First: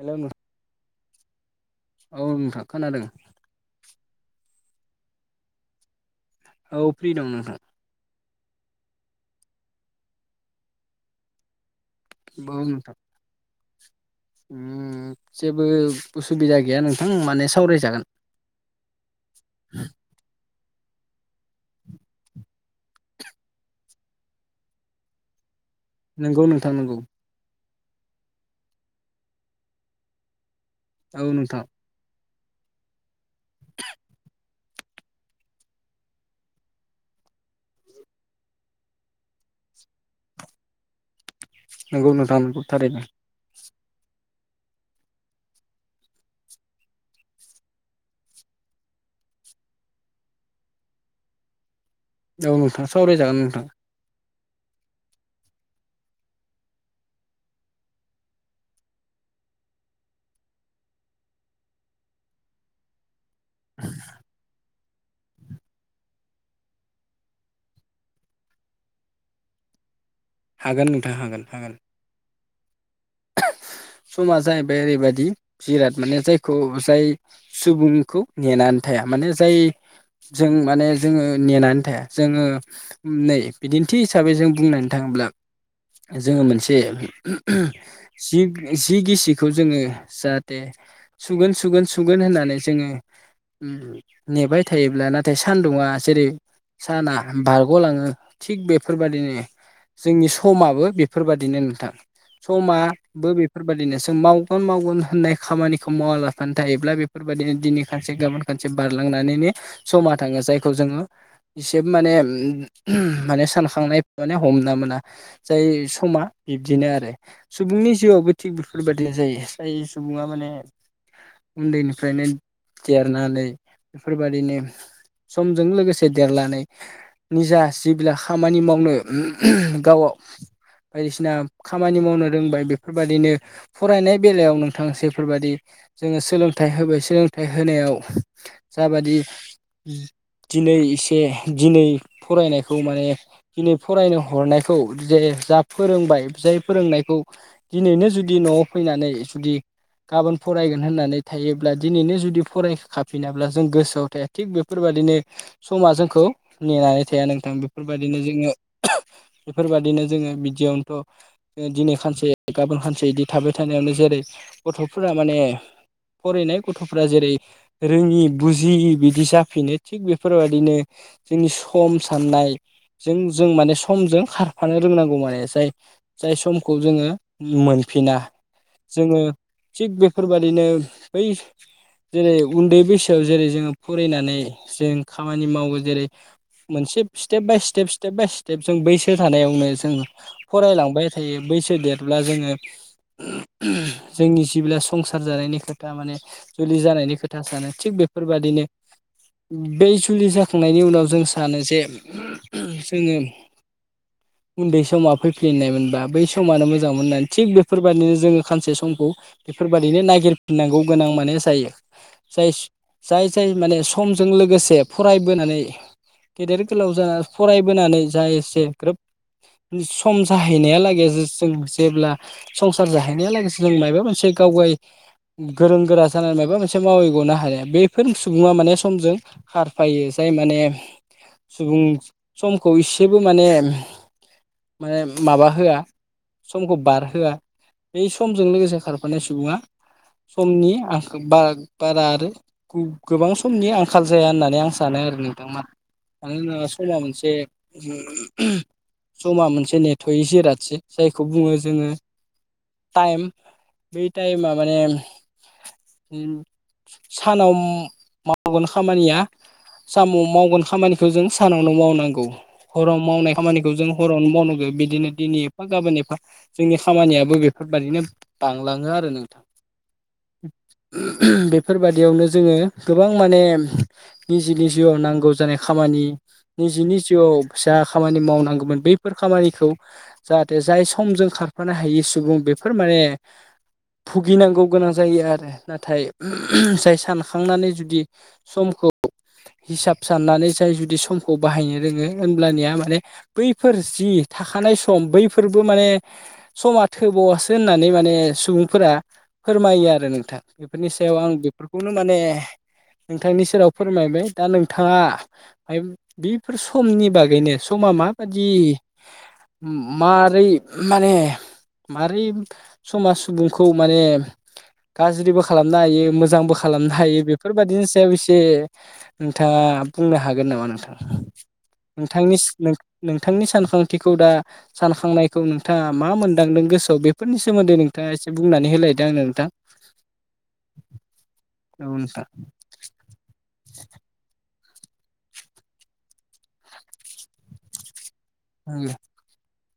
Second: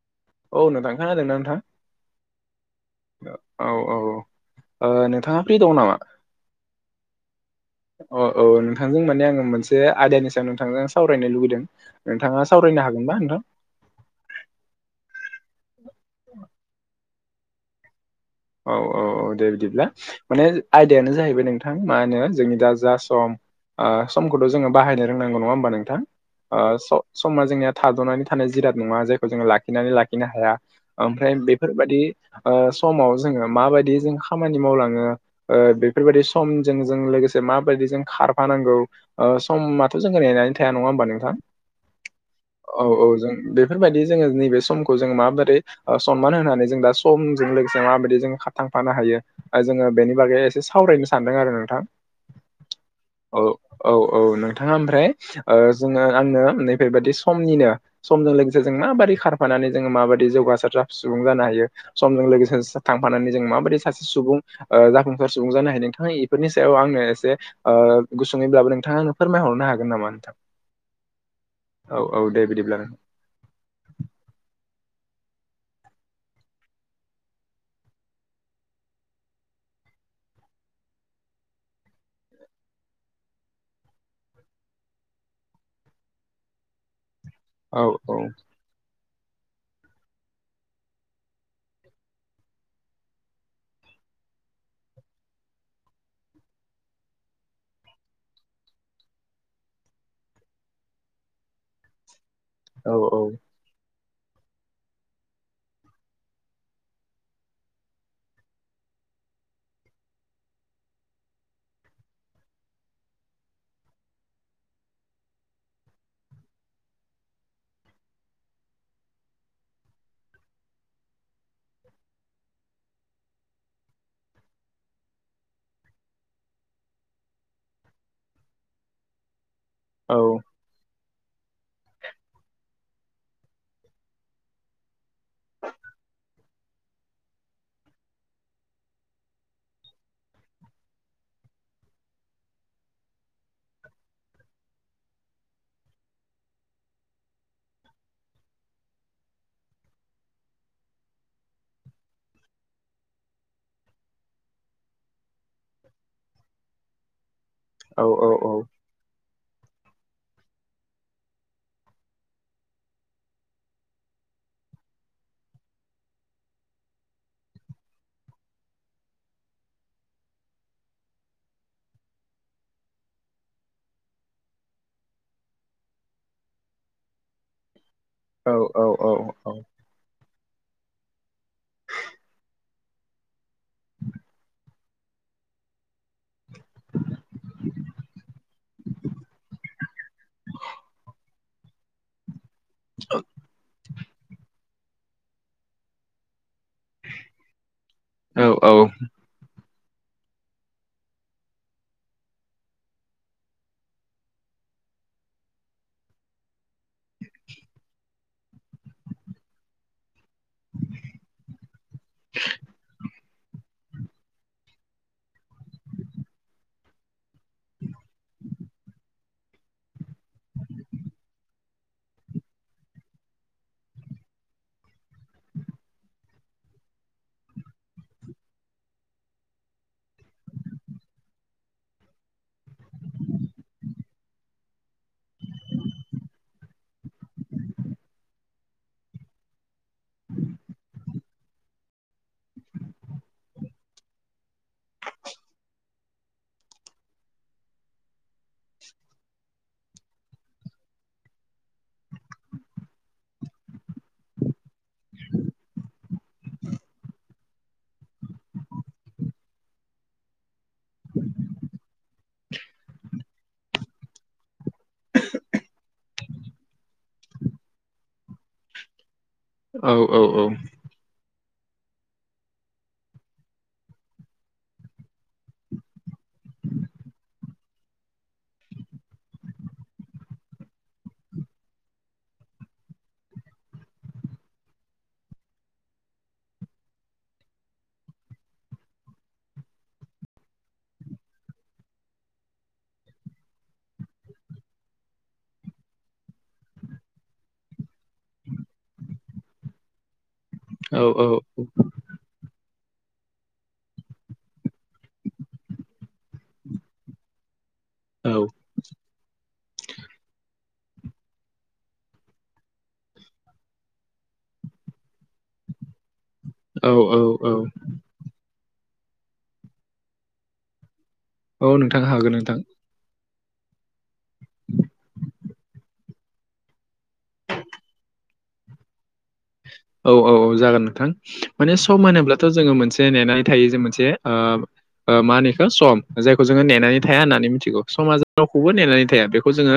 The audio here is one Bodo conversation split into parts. हेल' नों औ नोंथां। खोनादोंना नोंथां? औ नोंथां खोनादों। ओ औ औ ओ नोंथाङा फ्रि दं नामा? औ फ्रि दं नोंथां। अ औ नोंथांजों माने आङो मोनसे आयदानि सायाव नोंथांजों आं सावरायनो लुुगैदों। नोंथाङा औ सावरायनो नोंथां हागोनबा नोंथां? उम जेबो उसुबिदा गैया नोंथां माने सावरायजागोन। औ औ औ दे बिदिब्ला माने आयदायानो जाहैबाय नोंथां मा होनो जोंनि दा जा सम आ समखौथ' जोङो बाहायनो रोंनांगौ नङा होमबा नोंथां? नोंगौ ओ नोंथां नोंगौ स-समा जोंनिया थाद'नानै थानाय जिराद नङा जायखौ जोङो लाखिनानै लाखिनो हाया। औ आमफ्राय नोंथां बेफोरबायदि ओ समाव जोङो माबायदि जों खामानि मावलाङो ओ बेफोरबायदि समजों जों लोगोसे माबायदि जों खारफानांगौ ओ समाथ' जोंखौ नेनानै थाया नङा होमबा नोंथां? नोंगौ नोंथां नोंगौ औ थारैनो औ जों बे फोरबायदि जोङो नैबे समखौ जों माबोरै ओ सनमान होनानै जों दा समजों लोगोसे माबायदि जो खा थांफानो हायो ओ जोङो बेनि बागै एसे सावरायनो सानदों आरो नोंथां। औ नोंथां औ सावरायजागोन नोंथां। औ औ नोंथाङा ओमफ्राय ओ जोङो आङो नै बेेबादि समनिनो समजों लोगोसे जों माबादि खारफानानै जोङो माबादि जौगासार जा सुबुं जानो हायो समजों लोगोसे जा थांफानानै जों माबादि सासे सुबुं ओ जाफुंसार सुबुं जानो हायो नोंथाङा इफोरनि सायाव आंनो एसे ओ गुसुङैब्लाबो नोंथाङा आंनो फोरमायहरनो हागोन नामा नोंथां? हागोन नोंथां हागोन हागोन। औ औ दे बिदिब्ला। समा जाहैबाय ओरैबादि जिराद माने जायखौ जाय सुबुंखौ नेनानै थाया माने जाय जों माने जोङो नेनानै थाया जोङो नै बिदिन्थि हिसाबै जों बुंनो थाङोब्ला जोङो मोनसे औ औ। उम जि गिसिखौ जोङो जाहाथे सुगोन सुगोन सुगोन होननानै जोङो उम नेबाय थायोब्ला नाथाय सानदुङा जेरै साना बारग'लाङो थिग बेफोरबादिनो जोंनि समाबो बेफोरबादिनो नोंथां समा औ औ बेफोरबादिनो जों मावगोन मावगोन होननाय खामानिखौ मावालाफानो थायोब्ला बेफोरबायदिनो दिनै खारसे गाबोन खानसे बारलांनानैनो समा थाङो जायखौ जोङो इसे माने उम माने सानखांनाय माने हमना मोना। जाय समा बिब्दिनो आरो। सुबुंनि जिउआवबो थिग बेफोरबायदि जायो जाय सुबुङा माने उन्दैनिफ्रायनो देरनानै बेफोरबायदिनो समजों लोगोसे देरलानै निजा जिबिला खामानि मावनो उम गावआव औ बायदिसिना खामानि मावनो रोंबाय बेफोरबादिनो फरायनाय बेलायाव नोंथां जेफोरबादि जोङो सोलोंथाइ होबाय सोलोंथाइ होनायाव जाबादि दिनै एसे दिनै फरायनायखौ माने दिनै फरायनो हरनायखौ जेरै जा फोरोंबाय जाय फोरोंनायखौ दिनैनो जुदि न'आव फैनानै जुदि गाबोन फरायगोन होननानै थायोब्ला दिनैनो जुदि फराय फाफिनाब्ला जों गोसोआव थाया। थिग बेफोरबायदिनो समा जोंखौ नेनानै थाया नोंथां। औ बेफोरबायदिनो औ औ जोङो बेफोरबायादिनो जोङो बिदियावनोथ' दिनै खानसे गाबोन खानसे बिदि थाबाय थानायावनो जेरै गथ'फोरा माने फरायनाय गथ'फ्रा जेरै रोङि बुजिय बिदि जाफिनो थिग बेफोरबायाददिनो जोंनि सम साननायजों जों माने समजों खारफानो रोंनांगौ माने जाय जाय समखौ जोङो मोनफिना औ औ औ जोङो औ थिग बेफोरबायादिनो बै जेरै उन्दै बैसोआव जेरै जोङो फरायनानै जों खामानि मावो जेरै, मोनसे step by step step by step जों बैसो थानायावनो जों फरायलांबाय थायो बैसो देरब्ला जोङो जोंनि जिब्ला संसार जानायनि खोथा माने जुलि जानायनि खोथा सानो थिग औ बेफोरबादिनो बे जुलि जाखांनायनि उनाव जों सानो जे जोङो उन्दै समा फैफिलिनाय मोनबा बै समानो मोजां मोजां मोननानै थिग बेफोरबायदिनो जोङो सानसे समखौ बेफोरबायादिनो नागिरफिननांगौ गोनां माने जायो। जाय जाय माने समजों लोगोसे फरायबोनानै गेदेर गोलाव जाना फरायबोनानै जा एसे ग्रोब सम जाहैनायालागै जों मोनसे जेब्ला संसार जाहैनाया लोगोसे जों माबा मोनसे गाव गाव गोरों गोरा जानानै माबा मोनसे मावैग'नो हाया बफोर सुबुङा माने समजों खारफायो। जाय माने सुबुं समखौ एसेबो माने माने माबा होआ समखौ बारहोआ बे समजों लोगोसे खारफानाय सुबुङा समनि बारा आरो गोबां समनि आंखाल जाया होननानै आं सानो आरो नोंथां। मानो होनोबा समा मोनसे समा मोनसे नेथ'यै जिरादसो जायखौ बुङो जोङो टाइम बै टाइमा माने [inaudible] सानाव मावगोन खामानिया सानाव मावगोन खामानिखौ जों सानावनो मावनांगौ हराव मावनाय खामानिखौ जों हरावनो मावनांगौ। बिदिनो दिनै एफा गाबोन एफा जोंनि खामानियाबो बेफोरबायदिनो बांलाङो आरो नोंथां। औ औ औ। बेफोरबादियावनो जोङो गोबां माने निजेनि जिउआव नांगौ जानाय खामानि निजेनि जिउआव जा खामानि मावनांगौमोन बैफोर खामानिखौ जाहाथे जाय समजों खारफानो हायि सुबुं बेफोर माने भुगिनांगौ गोनां जायो आरो ‌। नाथाय जाय सानखांनानै जुदि समखौ हिसाब साननानै जाय जुदि समखौ बाहायनो रोङो होनोमब्लानिया माने बैफोर जि थाखानाय सम बैफोरबो माने समा थोबावासो होननानै माने सुबुंफोरा फोरमायो आरो नोंथां। बेफोरनि सायाव आं बेफोरखौनो माने नोंथांनि सेराव फोरमायबाय दा नोंथाङा बेफोर समनि बागैनो समा माबादि मारै माने मारै समाज सुबुंखौ माने गाज्रिबो खालामनो हायो मोजांबो औ खालामनो हायो बेफोरबायदिनि सायाव एसे नोंथाङा बुंनो हागोन नामा नोंथां औ नोंथां हागोन नोंथांनिस नोंथां नों नोंथांनि सानखांथिखौ दा सानखांनायखौ नोंथाङा मा मोनदांदों गोसोआव बेफोरनि सोमोन्दै नोंथाङा एसे बुंनानै होलायदो आंनो नोंथां औ औ औ जागोन नोंथां। माने औ सम नोंथां होनोब्लाथ जोङो मोनसे नेनानै थायो जे मोनसे ओ मा होनोइखो सम जायखौ जोङो नेनानै थाया होननानै मिथिगौ समा ज रावखौबो नेनानै थाया बेखौ जोङो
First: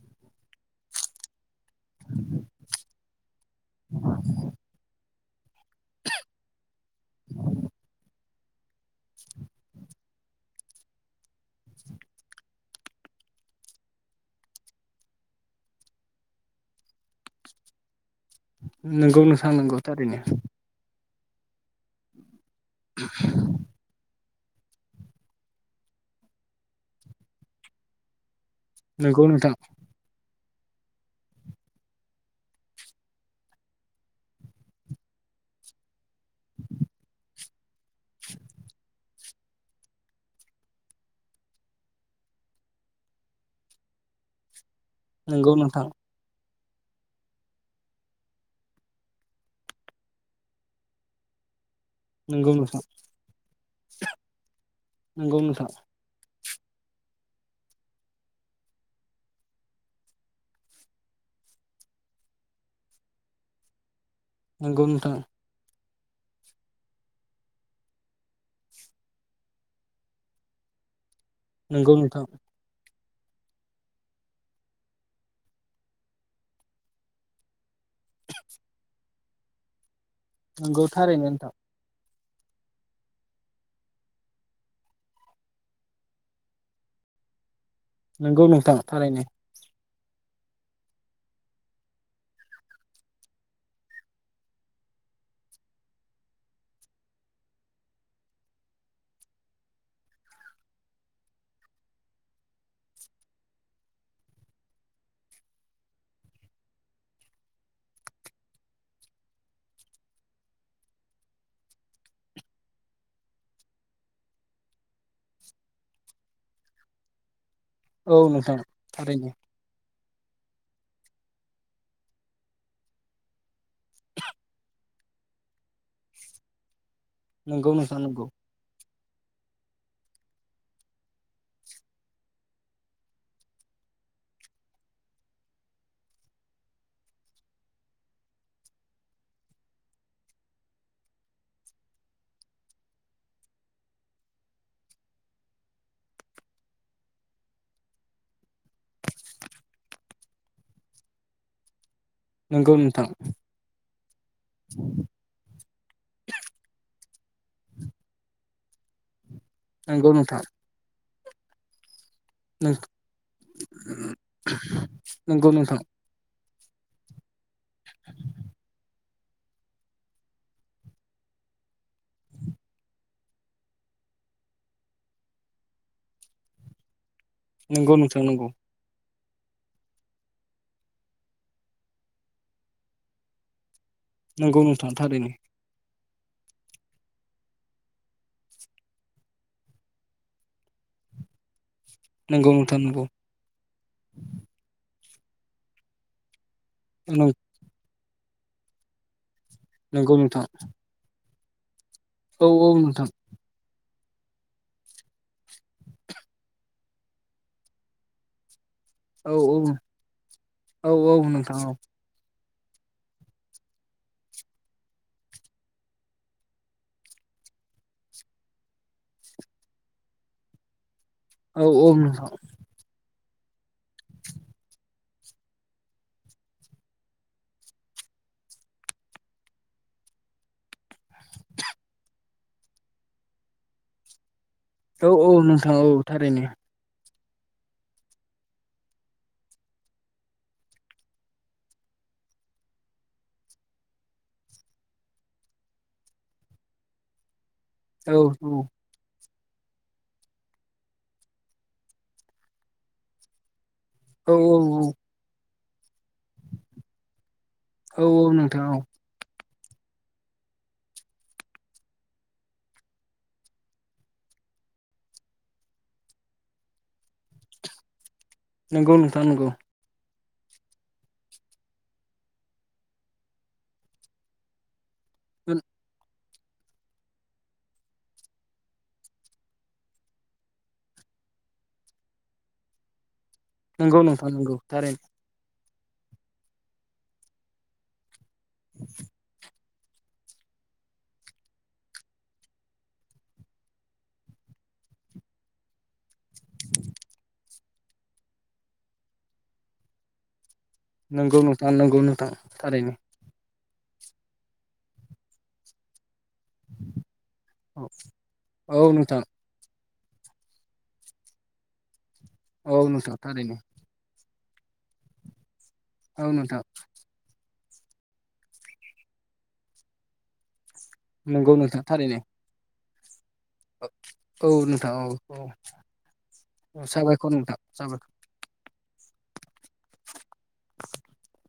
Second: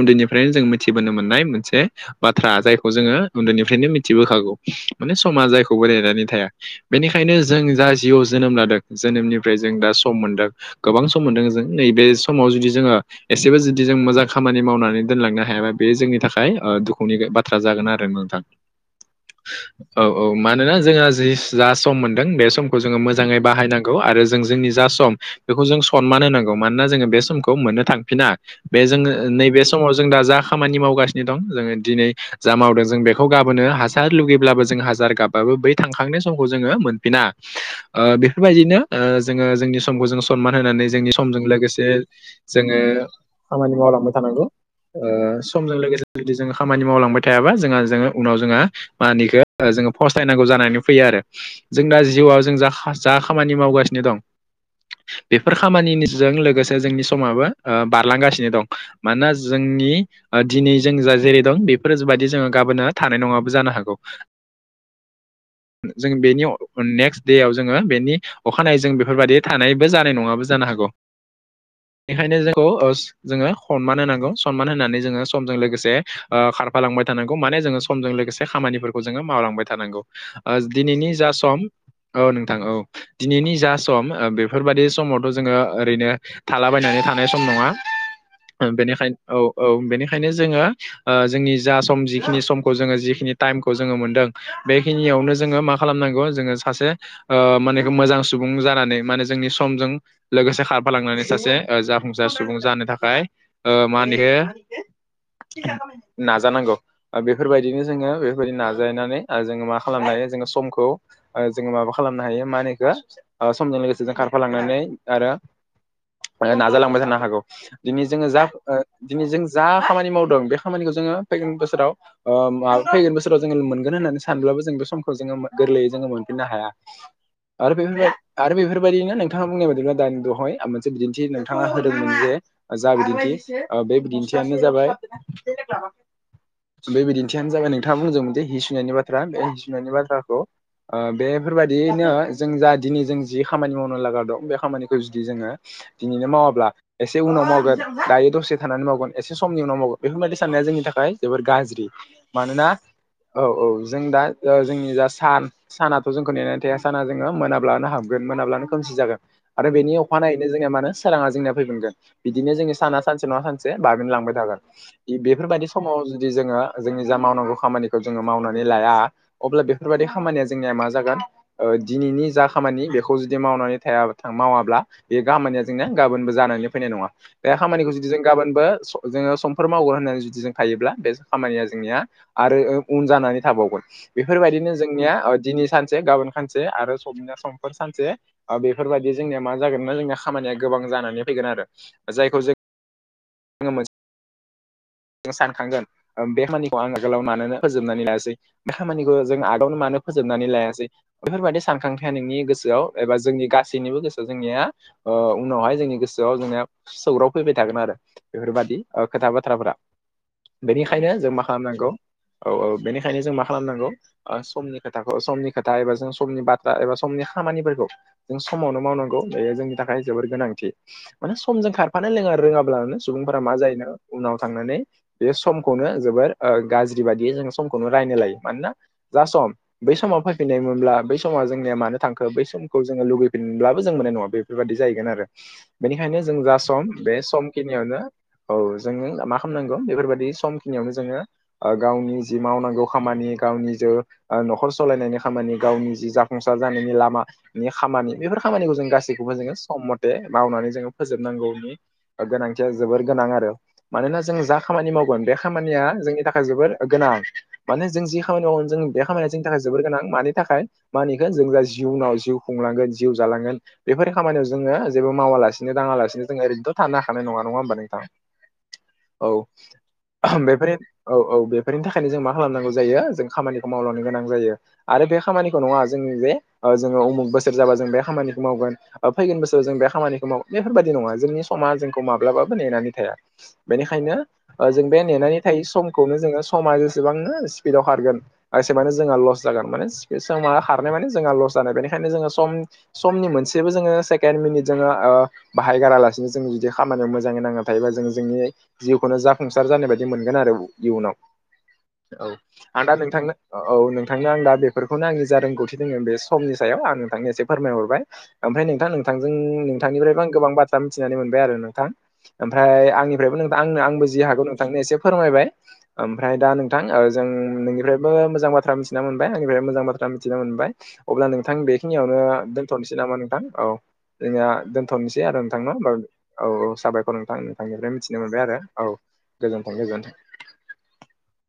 उन्दैनिफ्रायनो जों मिथिबोनो मोननाय मोनसे बाथ्रा जायखौ जोङो उन्दैनिफ्रायनो मिथिबोखागौ माने समा जायखौबो नेनानै थाया बेनिखायनो जों जा जिउ जोनोम लादों जोनोमनिफ्राय जों दा सम मोनदों गोबां सम मोनदों जों नैबे समाव जुदि जोङो एसेबो जुदि जों मोजां खामानि मावनानै दोनलांनो हायाबा बे जोंनि थाखाय ओ दुखुनि बाथ्रा जागोन आरो नों नोंगौ नोंथां नोंगौ औ औ मानोना जोंहा जि जा सम मोनदों बे समखौ जोङो मोजाङै बाहायनां गौ आरो जों जोंनि जा सम बेखौ जों सनमान होनांगौ मानोना जोङो बे समखौ मोननो थांफिना बे जोङो नंगौ नोंथां नैबे समाव जों दा जा खामानि मावगासिनो दं जोङो दिनै जा मावदों जों बेखौ गाबोनो हाजार लुगैब्लाबो जों हाजार गाबाबो बै थांखांनाय समखौ जोङो मोनफिना ओ बेफोरबायदिनो ओ जोङो जोंनि समखौ जों सनमान होनानै जोंनि समजों लोगोसे जोङो खामानि मावलांबाय थानांगौ ओ नंगौ समजों नोंथां लोगोसे जुदि जों खामानि मावलांबाय थायाबा जोंहा जोङो उनाव जोंहा मा होनो इखो ओ जोङो फसथायनांगौ जानानै फैयो आरो जों दा जिउआव नंगौ जों जा नोंथां हास जा खामानि मावगासिनो दं बेफोर खामानिनिजों लोगोसे जोंनि समाबो ओ बारलांगासिनो दं मानोना जोंनि ओ दिनै जों जा जेरै दं बेफोर बायदि जोङो गाबोनो थानाय नङाबो जानो हागौ नोंगौ नोंथां जों बेनि नेक्स्ट देआव जोङो बेनि अखानायैजों बेफोरबायादि थानायबो जानाय नङाबो जानो हागौ नंगौ नोंथां नंगौ नोंथां एखायनो जों खौ ओस जोङो हनमान होनांगौ सनमान होनानै जोङो समजों लोगोसे ओ खारफा फालांबाय थानांगौ माने जोङो समजों लोगोसे खामानिफोरखौ जोङो मावलांबाय थानांगौ ओ नंगौ दिनैनि थारैनो जा नोंथां सम औ नोंथां औ दिनैनि जा सम ओ बेफोरबायदि समावथ' जोङो ओरैनो थालाबायनानै थानाय सम नङा नंगौ [unintelligible] नोंथां बेनिखायनो थारैनो औ औ बेनिखायनो जोङो ओ जोंनि जा सम जिखिनि समखौ जोङो जिखिनि टाइम खौ जोङो मोनदों बेखिनियावनो जोङो मा खालामनांगौ जोङो सासे ओ माने एखो मोजां सुबुं जानानै माने जोंनि समजों लोगोसे खारफालांनानै सासे ओ जाफुंसार सुबुं जानो थाखाय ओ मा होनो इखो नाजानांगौ ओ बेफोरबायदिनो जोङो बे बेफोरबायदि नाजानानै ओ जोङो मा खालामनो हायो जोङो समखौ ओ जोङो माबा खालामनो हायो मा होनो इखो ओ समजों लोगोसे जों खारफालांनानै आरो नाजालांबाय थानो हागौ दिनै औ जोङो जा नोंथां ओ दिनै थारैनो जों जा खामानि मावदों बे खामानिखौ जोङो फैगोन बोसोराव ओ [unintelligible] फैगोन बोस राव जोङो मोनगोन होननानै सानब्लाबो जों बे समखौ जोङो गोरलैयै जोङो मोनफिननो हाया नंगौ आरो नोंथां बेफोर बाय नंगौ आरो बेफोर फोरबायदिनो नोंथाङा बुंनाय बायदिब्ला दानि दहाय मोनसे बिदिन्थि नोंथाङा होदोंमोन जे जा बिदिन्थि ओ बे बिदिन्थियानो जाबाय बे बिदिन्थियानो जाबाय नोंथाङा बुंदोंमोनजे हि सुनायनि बाथ्रा बे हि सुनायनि बाथ्राखौ ओ बेफोरबायदियैनो जों जा दिनै जों जि खामानि मावनो लागा दं बे खामानिखौ जुदि जोङो दिनैनो मावाब्ला एसे उनाव मावगोन, दायो दसे थानानै मावगोन, एसे समनि उनाव मावगोन, बेफोरबायदि साननाया जोंनि थाखाय जोबोर गाज्रि। मानोना नोंगौ नोंथां। औ औ जों दा ओ जोंनि जा सान सानाथ' जोंखौ नेनानै थाया साना जोंङो मोनाब्लानो हाबगोन मोनाब्लानो खोमसि जागोन। आरो बेनि नंगौ नोंथां अखानायैनो जोंनिया मानो सोराङा जोंना फैफिगोन। बिदिनो जोंङो साना सानसे नङा सानसे बाबेन लांबाय थागोन नंगौ बेफोरबायदि नोंथां समाव जुदि जोङो जोंनि जा मावनांगौ खामानिखौ जोङो मावनानै लाया अब्ला बेफोरबायदि खामानिया जोंनिया मा जागोन ओ दिनैनि जा खामानि बेखौ जुदि मावनानै थायाबा था मावाब्ला बे खामानिया जोंनाया गाबोनबो जानानै फैनाय नङा। बे खामानिखौ नंगौ जुदि जों नोंथां नंगौ गाबोनबो स जोङो समफोर मावगोन होननानै जुदि जों थायोब्ला बे खामानिया जोंनिया आरो ओ उन जानानै थाबावगोन, नंगौ बेफोरबायदिनो नोंथां जोंनिया थारैनो दिनै सानसे गाबोन सानसे आरो समनिया समफोर सानसे ओ बेफोरबादि जोंनिया मा जागोनो जोंनिया खामानिया गोबां जानानै फैगोन आरो। नंगौ नोंथां नंगौ। आंङो मोनसे [inaudible] सानखांगोन बे खामानिखौ आंङो आगोलाव मानो फोजोबनानै लायासै बे खामानिखौ जों आगोलावनो मानो नंगौ नोंथां फोजोबनानै लायासै बेफोरबायदि सानखां [unintelligible] नोंनि औ औ गोसोआव नोंथां एबा जोंनि गासैनिबो गोसोआव जोंनिया अ उनावहाय जोंनि गोसोआव जोंङो सौग्राव फैबाय थागोन आरो। बेफोरबादि ओ खोथा औ औ बाथ्राफोरा, औ औ बेनिखायनो जों मा नोंथां खालामनांगौ औ औ बेनिखायनो जों मा खालामनांगौ ओ समनि खोथाखौ समनि खोथा एबा जों समनि बाथ्रा एबा समनि खामानिफोरखौ जों समावनो मावनांगौ बेयो जोंनि थाखाय जोबोर गोनांथि माने औ समजों औ खारफानो नोंथां लोङा रोङाब्लानो सुबुंफोरा मा जायोनो उनाव थांनानै बे समखौनो जोबोर ओ गाज्रि बादियै जों समखौनो रायनो लायो मानोना जा सम बै समाव फैफिननायमोनब्ला बै समाव जोंनिया मानो थांखो बै समखौ जोंङो लुगैफिनब्लाबो जों मोननाय नंङा बे बेफोरबादि जाहैगोन औ आरो औ नोंथां औ बेनिखायनो जों थारैनो जा सम बे सम नियावनो ओ गावनि जि मावनांगौ खामानि गावनि जो ओ न'खर सालायनायनि खामानि गावनि जि जाफुंसार जानायनि लामा नि खामानि औ बेफोर खामानिखौ जों गासैखौबो जोंङो सम मद बे मावनानै जोंङो फोजोबनांगौनि गोनांथिया जोबोर गोनां आरो। मानोना औ जों जा औ खामानि मावगोन बे खामानिया जोंनि थाखाय जोबोर गोनां। माने जों औ जि खामानि नोंथां मावगोन औ जों बे खामानिया जोंनि थाखाय जोबोर गोनां मानि थाखाय मा होनो इखो जों जा जिउनाव जिउ खुंलांगोन जिउ जालांगोन बेफोर खामानियाव जोंङो जेबो मावालासिनो दांङालासिनो जोंङो ओरैनोथ' थानो हाखानाय नङा। नङा होनबा नोंथां नंगौ नोंथां औ। नंगौ बेफोर औ औ बेफोरनि थाखायनो जों मा खालामनांगौ जायो जों खामानिखौ मावलांनो गोनां जायो। आरो बे खामानिखौ नङा जों जे जोंङो उमुग बोसोर जाबा जों बे खामानिखौ मावगोन फैगोन बोसोराव जों बे खामानिखौ माव बेफोरबादि नङा जोंनि समा जोंखौ माब्लाबाबो नेनानै थाया। नंगौ बेनिखायनो नोंथां नंगौ ओ जों बे थारैनो नेनानै थायि समखौनो जोंङो समा जेसेबांनो स्पिडाव खारगोन एसेबानो जोंहा लस जागोन माने बे समा खारनाय माने जोंहा लस जानाय बेनिखायनो जोंङो सम समनि मोनसेबो जोंङो सेकेण्ड मिनिट जोंङो ओ बाहायगारालासिनो जों जुदि खामानियाव मोजाङै नांना थायोबा जों जोंनि जिउखौनो जाफुंसार जानाय बायदि मोनगोन आरो। इयुनाव नंगौ नोंथां नंगौ औ नोंथां आं दा थारैनो नोंथांनो औ नोंथांनो आं दा बेफोरखौनो आंनि जा रोंगौथि दङ बेस्ट समनि सायाव आं नोंथांनि एसे फोरमायहरबाय। ओमफ्राय औ औ नोंथां नोंथांजों नोंथांनिफ्रायबो आं गोबां बाथ्रा मिथिनानै मोनबाय आरो नोंथां। औ ओमफ्राय नोंथां आंनिफ्रायबो नों थारैनो आंनो आंबो जि हागौ नोंथांनो एसे फोरमायबाय ओमफ्राय दा नोंथां ओ जों नोंनिफ्रायबो मोजां बाथ्रा मिथिना मोनबाय आंनिफ्राय मोजां बाथ्रा मिथिना मोनबाय अब्ला नंगौ नोंथां थारैनो बेखिनियावनो दोनथ'नोसै नामा नोंथां। औ जोंनिया औ नोंथां औ दोनथ'नोसै आरो औ नोंथां न होमबा औ-औ साबायखर नोंथां नोंथांनिफ्राय मिथिनो मोनबाय आरो औ गोजोनथों गोजोनथों [inaudible]